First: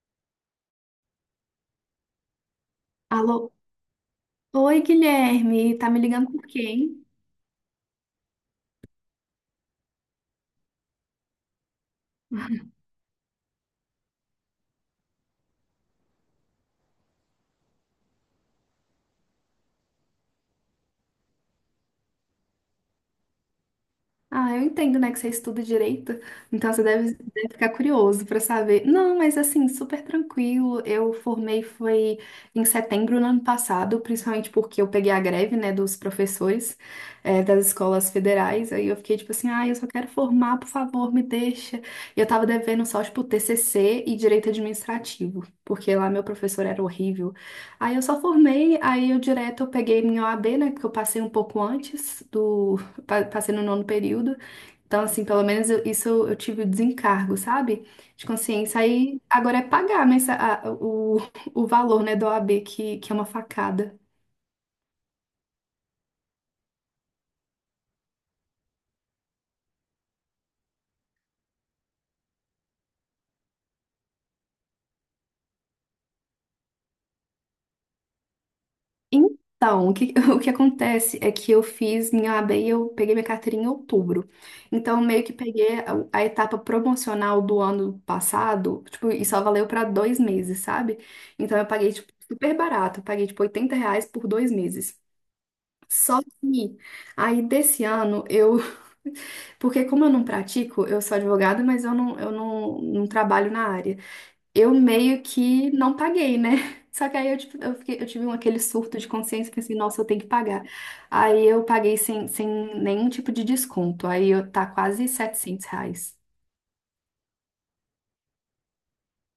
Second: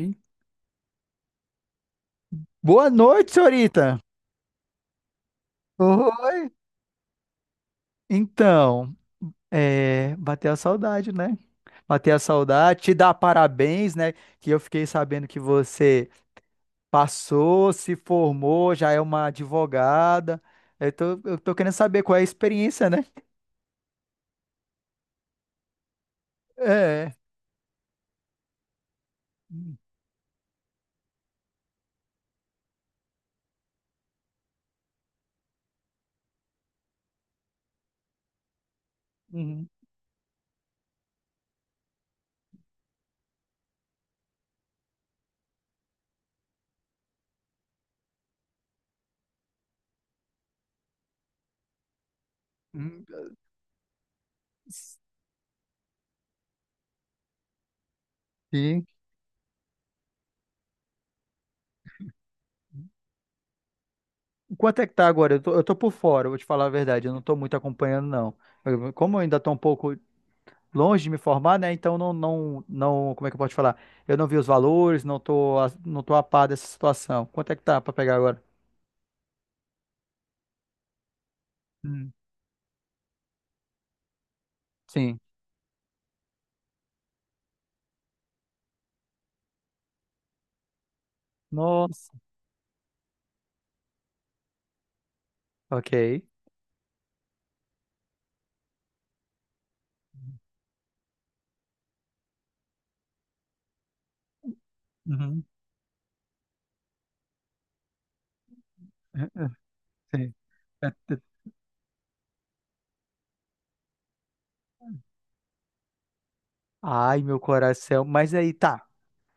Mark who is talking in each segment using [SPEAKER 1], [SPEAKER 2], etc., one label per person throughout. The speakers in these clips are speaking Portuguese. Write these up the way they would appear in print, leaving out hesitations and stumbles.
[SPEAKER 1] Hum. Boa noite,
[SPEAKER 2] Alô?
[SPEAKER 1] senhorita.
[SPEAKER 2] Oi, Guilherme. Tá me ligando por
[SPEAKER 1] Oi.
[SPEAKER 2] quê, hein?
[SPEAKER 1] Então, é, bateu a saudade, né? Bateu a saudade, te dar parabéns, né? Que eu fiquei sabendo que você passou, se formou, já é uma advogada. Eu tô querendo saber qual é a experiência, né?
[SPEAKER 2] Ah, eu entendo, né, que você estuda direito, então você deve,
[SPEAKER 1] É.
[SPEAKER 2] deve ficar curioso para saber. Não, mas assim, super tranquilo. Eu formei foi em setembro do ano passado, principalmente porque eu peguei a greve, né, dos professores, das escolas federais. Aí eu fiquei tipo assim,
[SPEAKER 1] Uhum.
[SPEAKER 2] ah, eu só quero formar, por favor, me deixa. E eu tava devendo só, tipo, TCC e direito administrativo, porque lá meu professor era horrível. Aí eu só formei, aí eu direto eu peguei minha OAB, né, porque eu passei um pouco antes
[SPEAKER 1] Uhum.
[SPEAKER 2] passei no nono período. Então, assim, pelo menos isso eu tive o desencargo, sabe? De consciência.
[SPEAKER 1] Sim.
[SPEAKER 2] Aí agora é pagar, mas o valor, né, da OAB, que é uma facada.
[SPEAKER 1] Quanto é que tá agora? Eu tô por fora, vou te falar a verdade. Eu não tô muito acompanhando, não. Eu, como eu ainda tô um pouco longe de me formar, né? Então não, como é que eu posso te falar? Eu não vi os valores, não tô, a- não tô a par dessa situação. Quanto é que tá pra pegar agora?
[SPEAKER 2] Então, o que acontece é que eu
[SPEAKER 1] Hum.
[SPEAKER 2] fiz minha OAB e eu peguei minha carteirinha em outubro. Então,
[SPEAKER 1] Sim.
[SPEAKER 2] meio que peguei a etapa promocional do ano passado, tipo, e só valeu para 2 meses, sabe? Então, eu paguei,
[SPEAKER 1] Nossa.
[SPEAKER 2] tipo, super barato. Eu paguei, tipo, R$ 80 por 2 meses.
[SPEAKER 1] Ok.
[SPEAKER 2] Só que aí desse ano eu. Porque como eu não pratico, eu sou advogada, mas eu não trabalho na área. Eu meio
[SPEAKER 1] Uhum.
[SPEAKER 2] que não paguei, né? Só que aí tipo, eu tive aquele surto de consciência, pensei, nossa, eu tenho que
[SPEAKER 1] Sim.
[SPEAKER 2] pagar.
[SPEAKER 1] É, é-
[SPEAKER 2] Aí eu paguei sem nenhum tipo de desconto. Aí eu, tá quase R$ 700.
[SPEAKER 1] Ai, meu coração. Mas aí, tá,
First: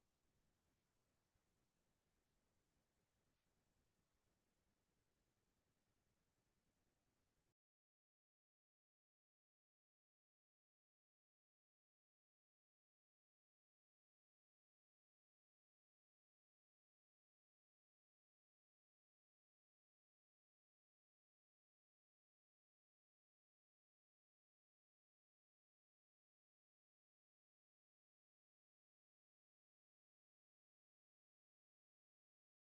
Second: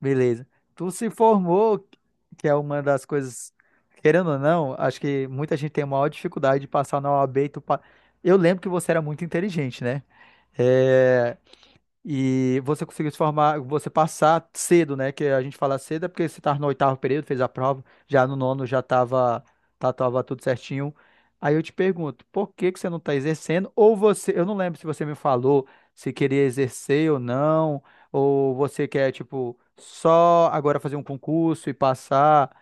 [SPEAKER 1] beleza. Tu se formou, que é uma das coisas, querendo ou não, acho que muita gente tem a maior dificuldade de passar na OAB. E tu pa... Eu lembro que você era muito inteligente, né? É, e você conseguiu se formar, você passar cedo, né? Que a gente fala cedo é porque você estava no oitavo período, fez a prova, já no nono já estava tá, tava tudo certinho. Aí eu te pergunto, por que que você não está exercendo? Ou você, eu não lembro se você me falou se queria exercer ou não, ou você quer, tipo, só agora fazer um concurso e passar,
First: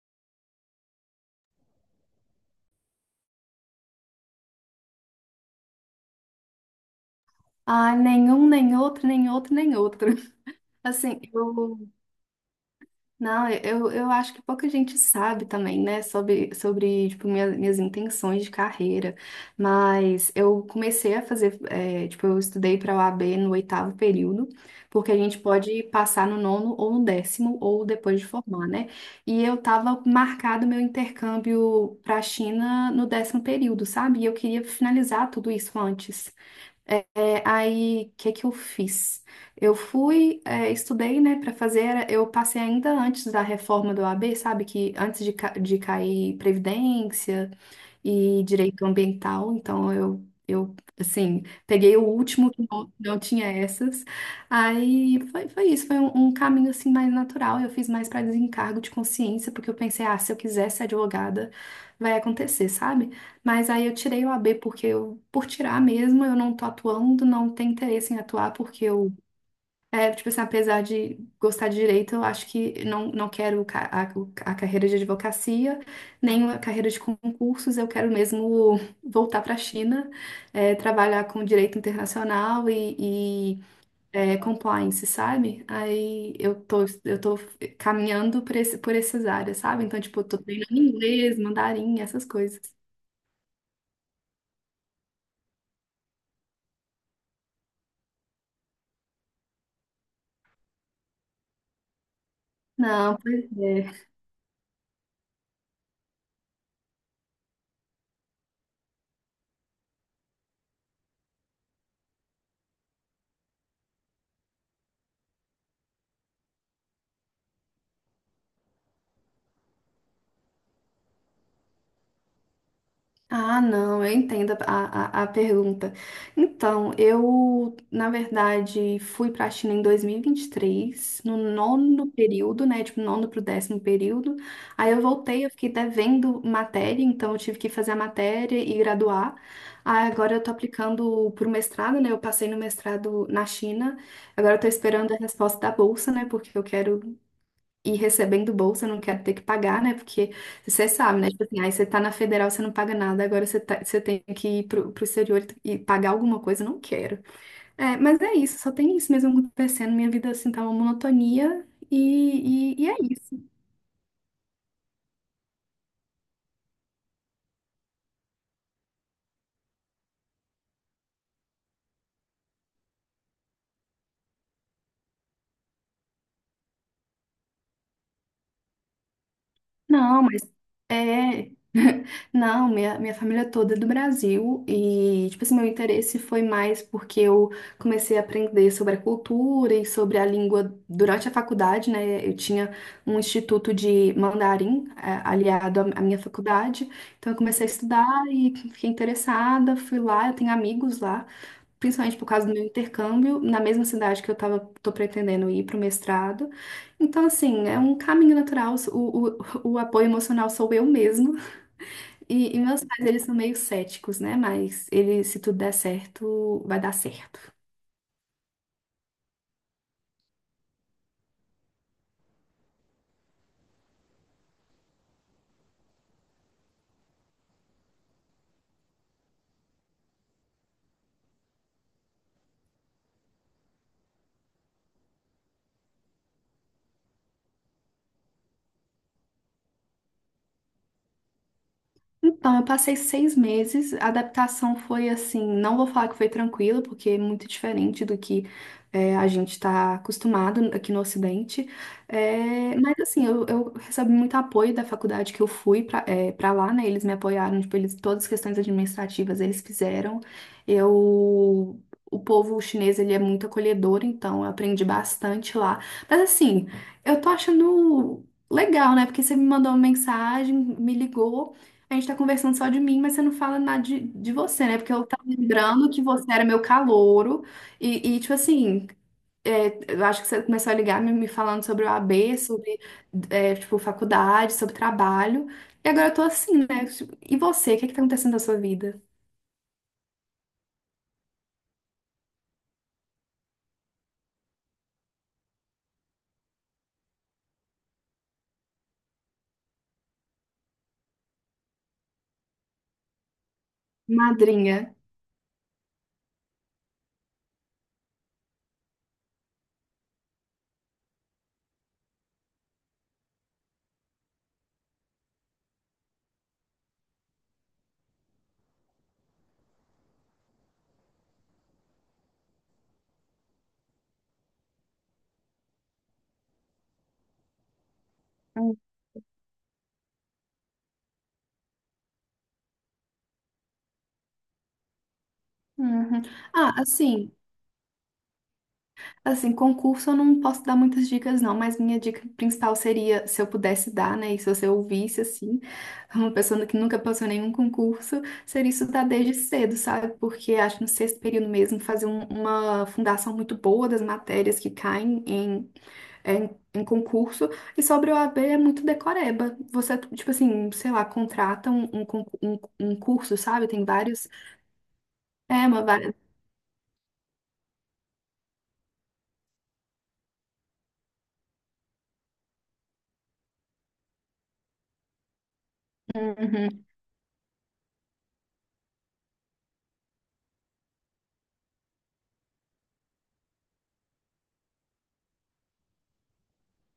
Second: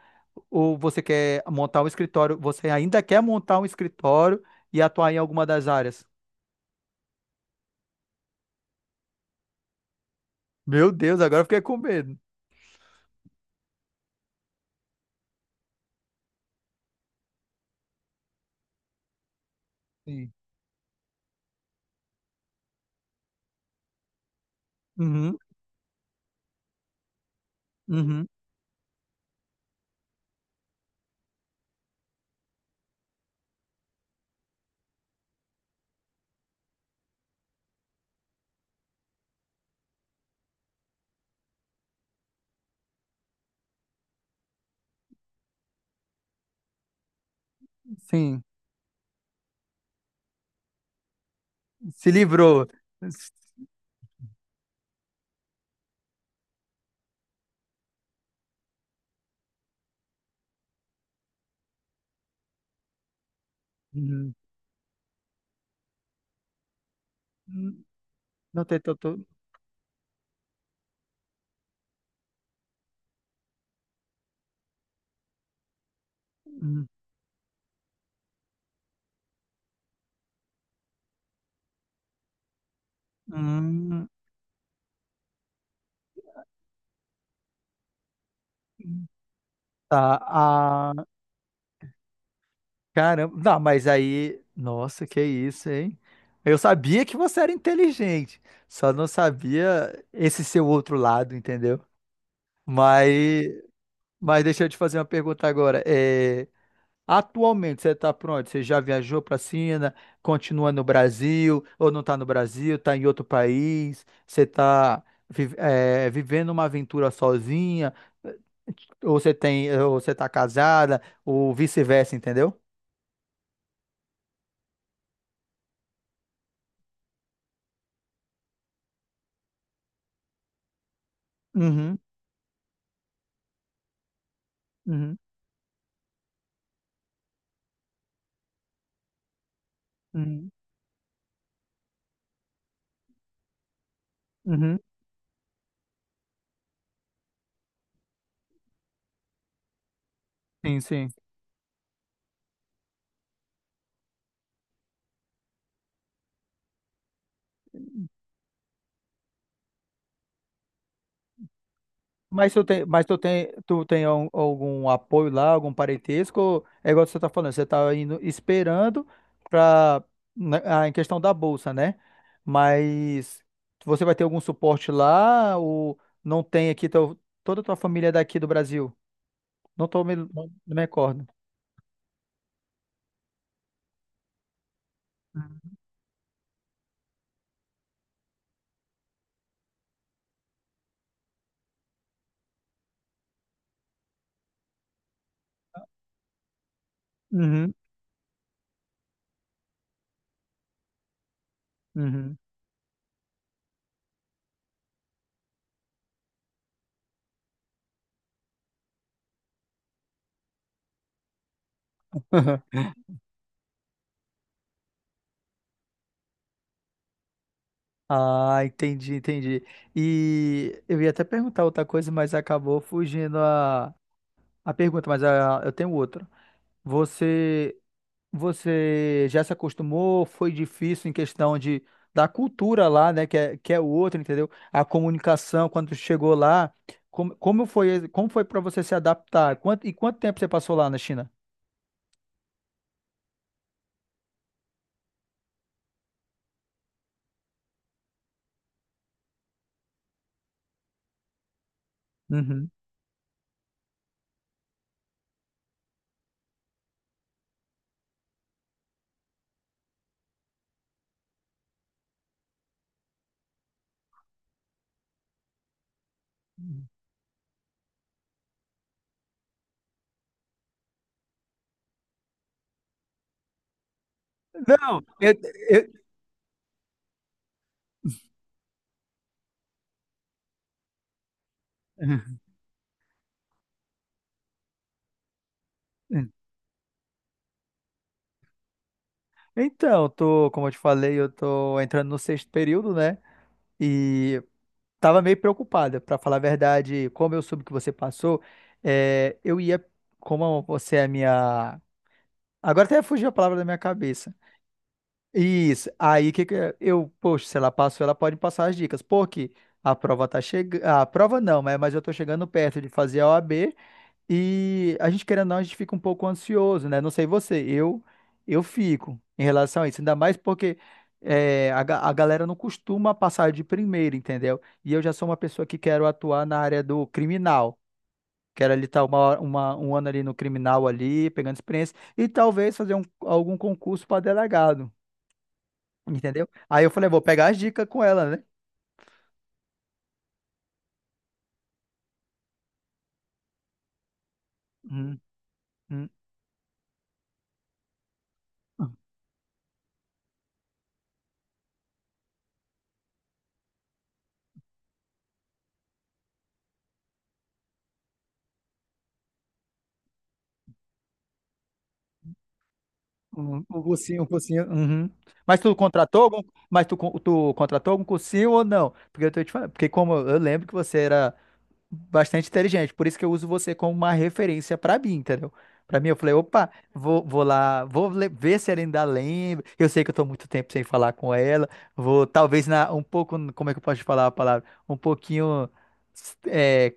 [SPEAKER 1] ou você quer montar um escritório, você ainda quer montar um escritório e atuar em alguma das áreas.
[SPEAKER 2] Ah, nenhum, nem outro, nem outro, nem outro.
[SPEAKER 1] Meu
[SPEAKER 2] Assim,
[SPEAKER 1] Deus, agora eu fiquei com
[SPEAKER 2] eu
[SPEAKER 1] medo.
[SPEAKER 2] não, eu acho que pouca gente sabe também, né, sobre tipo, minhas intenções de carreira. Mas
[SPEAKER 1] Sim.
[SPEAKER 2] eu comecei a fazer, tipo, eu estudei para a OAB no oitavo período, porque a gente
[SPEAKER 1] Uhum.
[SPEAKER 2] pode passar no nono ou no décimo, ou depois de
[SPEAKER 1] Uhum,
[SPEAKER 2] formar, né? E eu tava marcado meu intercâmbio para a China no décimo período, sabe? E eu queria finalizar tudo isso antes. Aí, o que que eu fiz? Eu fui, estudei, né, para fazer, eu passei ainda antes da reforma do OAB, sabe, que antes de cair Previdência,
[SPEAKER 1] sim,
[SPEAKER 2] e direito ambiental, então eu assim, peguei o
[SPEAKER 1] se
[SPEAKER 2] último
[SPEAKER 1] livrou.
[SPEAKER 2] que não tinha essas. Aí foi isso, foi um caminho assim mais natural. Eu fiz mais para desencargo de consciência, porque eu pensei, ah, se eu quiser ser advogada, vai acontecer, sabe? Mas aí eu tirei o
[SPEAKER 1] Uhum.
[SPEAKER 2] AB porque eu, por tirar mesmo, eu não tô atuando, não tenho interesse em atuar
[SPEAKER 1] Não tem
[SPEAKER 2] porque
[SPEAKER 1] tanto.
[SPEAKER 2] tipo assim, apesar de gostar de direito, eu acho que não quero a carreira de advocacia, nem a
[SPEAKER 1] Uhum.
[SPEAKER 2] carreira de concursos, eu quero mesmo voltar para a China, é, trabalhar com direito internacional e, e,
[SPEAKER 1] Hum.
[SPEAKER 2] é, compliance, sabe? Aí eu tô caminhando por essas áreas, sabe? Então,
[SPEAKER 1] Tá,
[SPEAKER 2] tipo, eu tô treinando
[SPEAKER 1] ah,
[SPEAKER 2] inglês, mandarim, essas coisas.
[SPEAKER 1] caramba. Não, mas aí, nossa, que isso, hein? Eu sabia que você era inteligente, só não sabia esse seu outro lado, entendeu?
[SPEAKER 2] Não, pois
[SPEAKER 1] Mas,
[SPEAKER 2] é.
[SPEAKER 1] mas deixa eu te fazer uma pergunta agora. É, atualmente, você está pronto? Você já viajou para a China? Continua no Brasil? Ou não está no Brasil? Está em outro país? Você está vivendo uma aventura sozinha? Ou você tem, ou você está casada? Ou vice-versa, entendeu?
[SPEAKER 2] Ah, não, eu entendo a pergunta. Então, eu, na verdade, fui para a China em 2023, no
[SPEAKER 1] Uhum,
[SPEAKER 2] nono período, né? Tipo, nono para o décimo período. Aí eu
[SPEAKER 1] uhum,
[SPEAKER 2] voltei, eu fiquei devendo matéria, então eu tive que fazer a matéria e graduar. Aí agora eu
[SPEAKER 1] uhum,
[SPEAKER 2] tô aplicando para o mestrado, né? Eu passei no mestrado na China. Agora eu tô
[SPEAKER 1] uhum.
[SPEAKER 2] esperando a resposta da bolsa, né? Porque eu quero e recebendo bolsa, eu não quero ter que pagar, né? Porque
[SPEAKER 1] Sim,
[SPEAKER 2] você
[SPEAKER 1] sim.
[SPEAKER 2] sabe, né? Tipo assim, aí você tá na federal, você não paga nada, agora você tem que ir pro, exterior e pagar alguma coisa, eu não quero. É, mas é isso, só tem isso mesmo acontecendo. Minha vida, assim, tá uma monotonia e, e, e é isso.
[SPEAKER 1] Tu tem al- algum apoio lá, algum parentesco? Ou é igual você tá falando, você tá indo esperando para em questão da bolsa, né? Mas você vai ter algum suporte lá ou não tem aqui teu, toda a tua família é daqui do Brasil?
[SPEAKER 2] Não, mas
[SPEAKER 1] Não me recordo.
[SPEAKER 2] é. Não, minha família toda é do Brasil e, tipo assim, meu interesse foi mais porque eu comecei a aprender sobre a cultura e sobre a língua durante a faculdade, né? Eu tinha um instituto de mandarim, aliado à minha faculdade, então eu comecei a
[SPEAKER 1] Uhum,
[SPEAKER 2] estudar e fiquei interessada, fui lá, eu tenho amigos lá principalmente por
[SPEAKER 1] uhum.
[SPEAKER 2] causa do meu intercâmbio, na mesma cidade que eu tava, tô pretendendo ir para o mestrado. Então, assim, é um caminho natural, o apoio emocional sou eu mesma. E meus pais, eles são meio céticos, né? Mas ele, se tudo der certo, vai dar certo.
[SPEAKER 1] Ah, entendi, entendi. E eu ia até perguntar outra coisa, mas acabou fugindo a pergunta, mas a, eu tenho outra. Você Você já se acostumou? Foi difícil em questão de da cultura lá, né? Que é outra, entendeu? A comunicação quando chegou lá, como foi, como foi para você se adaptar? Quanto, e quanto tempo você passou lá na China?
[SPEAKER 2] Então, eu passei 6 meses. A adaptação foi assim, não vou falar que foi tranquila, porque é muito diferente do que a gente está acostumado aqui no Ocidente.
[SPEAKER 1] Uhum.
[SPEAKER 2] É, mas assim, eu recebi muito apoio da faculdade que eu fui para lá, né? Eles me apoiaram, tipo, todas as questões administrativas eles fizeram. Eu O povo chinês, ele é muito acolhedor, então eu aprendi bastante lá. Mas assim, eu tô achando legal, né? Porque você me mandou uma mensagem, me ligou, a gente tá conversando só de mim, mas você não fala nada de você, né? Porque
[SPEAKER 1] Não,
[SPEAKER 2] eu tava lembrando
[SPEAKER 1] eu-
[SPEAKER 2] que você era meu calouro e, tipo assim, eu acho que você começou a ligar me falando sobre o AB, sobre, tipo, faculdade, sobre trabalho. E agora eu tô assim, né? Tipo, e você, o que é que tá acontecendo na sua vida?
[SPEAKER 1] Então, tô, como eu te falei, eu tô entrando no sexto período, né? E tava meio preocupada, pra falar a verdade, como eu soube que você passou, é, eu ia, como você é a minha, agora até fugiu a palavra da minha cabeça.
[SPEAKER 2] Madrinha.
[SPEAKER 1] Isso. Aí que é? Eu, poxa, se ela passou, ela pode passar as dicas. Porque a prova tá chegando. A prova não, né? Mas eu tô chegando perto de fazer a OAB e a gente, querendo ou não, a gente fica um pouco ansioso, né? Não sei você, eu fico em relação a isso. Ainda mais porque é, a, ga- a galera não costuma passar de primeiro, entendeu? E eu já sou uma pessoa que quero atuar na área do criminal. Quero ali estar uma, hora- uma, um ano ali no criminal ali, pegando experiência, e talvez fazer um, algum concurso para delegado,
[SPEAKER 2] Uhum.
[SPEAKER 1] entendeu?
[SPEAKER 2] Ah,
[SPEAKER 1] Aí eu falei, vou
[SPEAKER 2] assim,
[SPEAKER 1] pegar as dicas com ela, né?
[SPEAKER 2] Assim, concurso eu não posso dar muitas dicas, não, mas minha dica principal seria, se eu pudesse dar, né, e se você
[SPEAKER 1] Uhum,
[SPEAKER 2] ouvisse, assim,
[SPEAKER 1] uhum,
[SPEAKER 2] uma pessoa que nunca passou nenhum concurso, seria estudar desde cedo, sabe? Porque acho que no sexto período mesmo, fazer uma fundação muito boa das matérias que caem em concurso, e sobre o OAB é muito decoreba. Você, tipo assim, sei lá, contrata um curso,
[SPEAKER 1] uhum,
[SPEAKER 2] sabe?
[SPEAKER 1] Um
[SPEAKER 2] Tem
[SPEAKER 1] cursinho, um
[SPEAKER 2] vários.
[SPEAKER 1] cursinho. Uhum. Mas
[SPEAKER 2] É.
[SPEAKER 1] tu contratou algum, tu contratou algum cursinho ou não? Porque eu tô te falando, porque como eu lembro que você era bastante inteligente. Por isso que eu uso você como uma referência para mim, entendeu? Para mim, eu falei, opa,
[SPEAKER 2] Uhum.
[SPEAKER 1] vou lá, vou le- ver se ela ainda lembra. Eu sei que eu tô muito tempo sem falar com ela. Vou, talvez, na, um pouco, como é que eu posso falar a palavra? Um pouquinho, é,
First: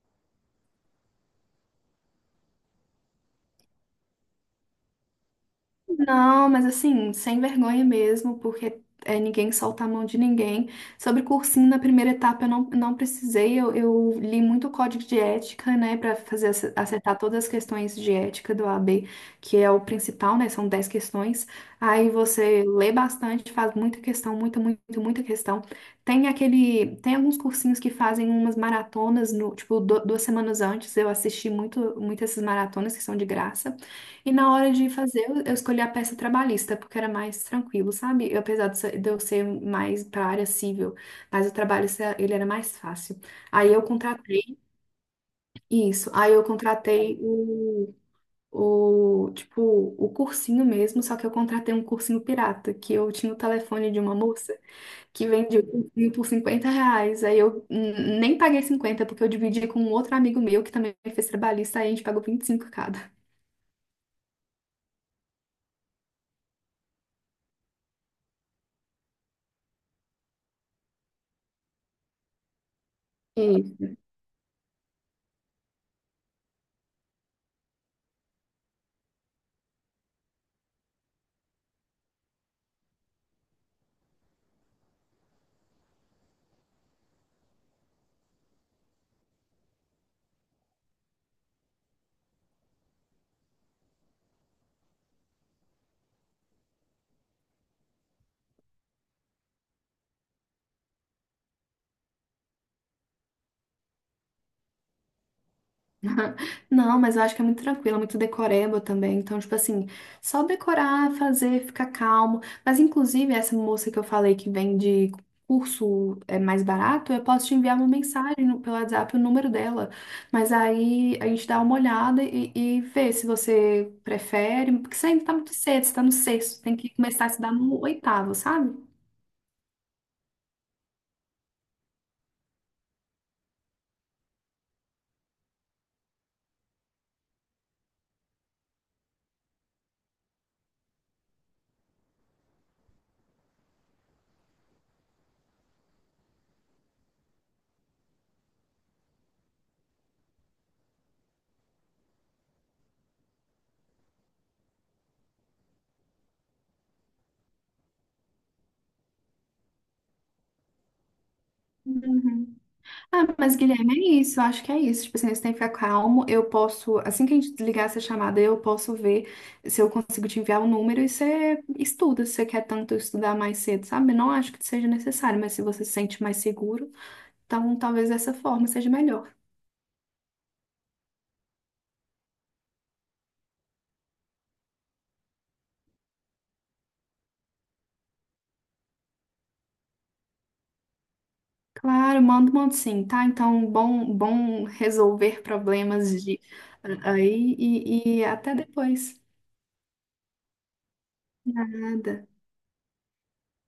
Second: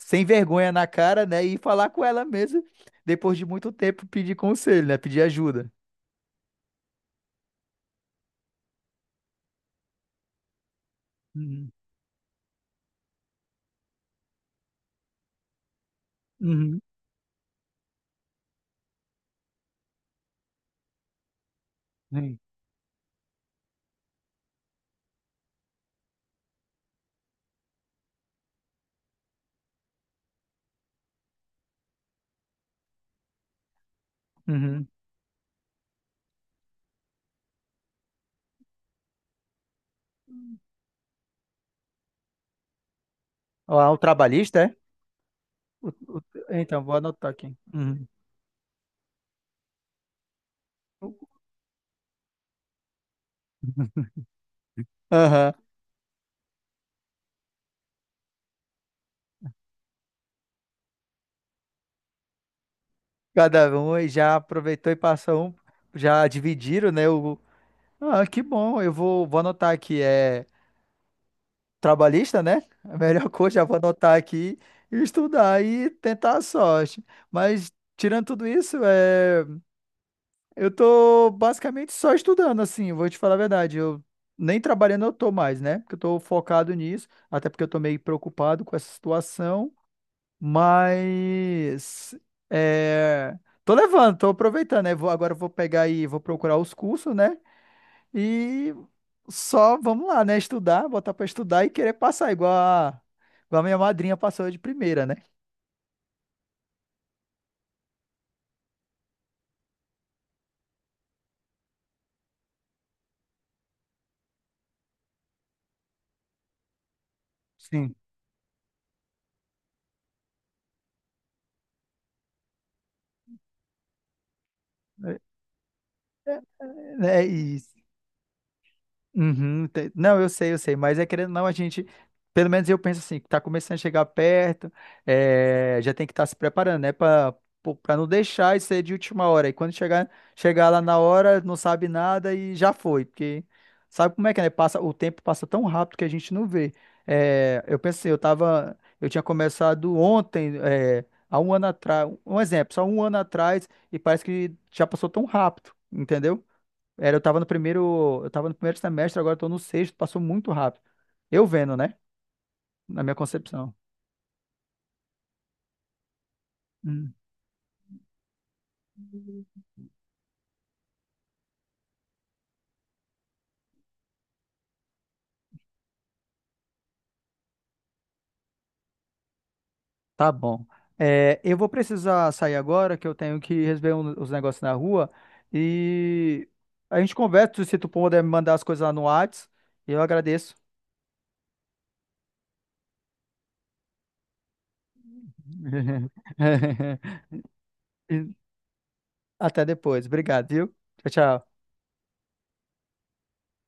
[SPEAKER 1] sem vergonha na cara, né? E falar com ela mesmo, depois de muito tempo, pedir conselho, né? Pedir ajuda.
[SPEAKER 2] Não, mas assim, sem vergonha mesmo, porque ninguém solta a mão de ninguém. Sobre cursinho,
[SPEAKER 1] Uhum.
[SPEAKER 2] na primeira etapa eu não precisei, eu li muito o código de ética, né, para fazer
[SPEAKER 1] Uhum.
[SPEAKER 2] acertar todas as questões de ética do AB, que é o principal, né, são 10 questões. Aí
[SPEAKER 1] Sim.
[SPEAKER 2] você lê bastante, faz muita questão, muita, muito, muita questão. Tem alguns cursinhos que fazem umas maratonas, no, tipo, 2 semanas antes, eu assisti muito, muito essas maratonas que são de graça. E na hora
[SPEAKER 1] Uhum.
[SPEAKER 2] de fazer, eu escolhi a peça trabalhista, porque era mais tranquilo, sabe? Eu, apesar de eu ser mais para área civil, mas o trabalhista, ele era mais fácil. Aí
[SPEAKER 1] Ó,
[SPEAKER 2] eu
[SPEAKER 1] o
[SPEAKER 2] contratei
[SPEAKER 1] trabalhista, é? O-
[SPEAKER 2] isso,
[SPEAKER 1] o-
[SPEAKER 2] aí eu
[SPEAKER 1] então, vou
[SPEAKER 2] contratei
[SPEAKER 1] anotar aqui. Uhum.
[SPEAKER 2] o, tipo, o cursinho mesmo, só que eu contratei um cursinho pirata, que eu tinha o telefone de uma moça que
[SPEAKER 1] Aham.
[SPEAKER 2] vendia o cursinho por R$ 50, aí eu nem paguei 50 porque eu dividi com um outro amigo meu, que também fez trabalhista, aí a gente pagou 25 cada.
[SPEAKER 1] Cada um e já aproveitou e passou um, já dividiram, né? O, ah, que bom, eu vou, vou anotar aqui, é trabalhista, né? A melhor coisa, já vou anotar aqui e estudar e tentar a sorte. Mas tirando tudo isso, é, eu tô basicamente só estudando, assim, vou te falar a verdade, eu nem trabalhando eu tô mais, né? Porque eu tô focado nisso, até porque eu tô meio preocupado com essa situação. Mas é, tô levando, tô aproveitando, né? Vou, agora eu vou pegar e vou procurar os cursos, né? E só vamos lá, né? Estudar, botar pra estudar e querer passar, igual a minha madrinha passou de primeira, né?
[SPEAKER 2] Não, mas eu acho que é muito tranquilo, é muito decoreba também. Então, tipo assim, só decorar, fazer, ficar calmo. Mas, inclusive, essa moça que eu falei que vende curso é mais barato, eu posso te enviar uma
[SPEAKER 1] Sim.
[SPEAKER 2] mensagem pelo WhatsApp, o número dela. Mas aí a gente dá uma olhada e vê se você prefere. Porque você
[SPEAKER 1] É,
[SPEAKER 2] ainda tá muito cedo, você tá no sexto, tem que
[SPEAKER 1] é
[SPEAKER 2] começar a estudar
[SPEAKER 1] isso.
[SPEAKER 2] no oitavo, sabe?
[SPEAKER 1] Uhum, te- não, eu sei, mas é querendo ou não, a gente, pelo menos eu penso assim, que tá começando a chegar perto, é, já tem que estar se preparando, né, para não deixar isso aí de última hora. E quando chegar, chegar lá na hora, não sabe nada e já foi, porque sabe como é que é, né? Passa, o tempo passa tão rápido que a gente não vê. É, eu pensei, eu tava, eu tinha começado ontem, é, há um ano atrás, um exemplo, só um ano atrás, e parece que já passou tão rápido, entendeu? Era, eu tava no primeiro semestre, agora eu tô no sexto, passou muito rápido. Eu vendo, né?
[SPEAKER 2] Uhum.
[SPEAKER 1] Na minha
[SPEAKER 2] Ah, mas
[SPEAKER 1] concepção.
[SPEAKER 2] Guilherme, é isso, eu acho que é isso. Tipo assim, você tem que ficar calmo. Eu posso,
[SPEAKER 1] Hum,
[SPEAKER 2] assim que a gente desligar essa chamada, eu posso ver se eu consigo te enviar o número e você estuda, se você quer tanto estudar mais cedo, sabe? Não acho que seja necessário, mas se você se sente mais seguro, então talvez dessa forma seja melhor.
[SPEAKER 1] tá bom. É, eu vou precisar sair agora, que eu tenho que resolver os negócios na rua. E a gente conversa, se tu puder me mandar as coisas lá no Whats, eu agradeço.
[SPEAKER 2] Claro, mando, mando sim, tá? Então, bom, bom resolver problemas de ah, aí e até depois.
[SPEAKER 1] Até depois. Obrigado, viu? Tchau, tchau.
[SPEAKER 2] Nada.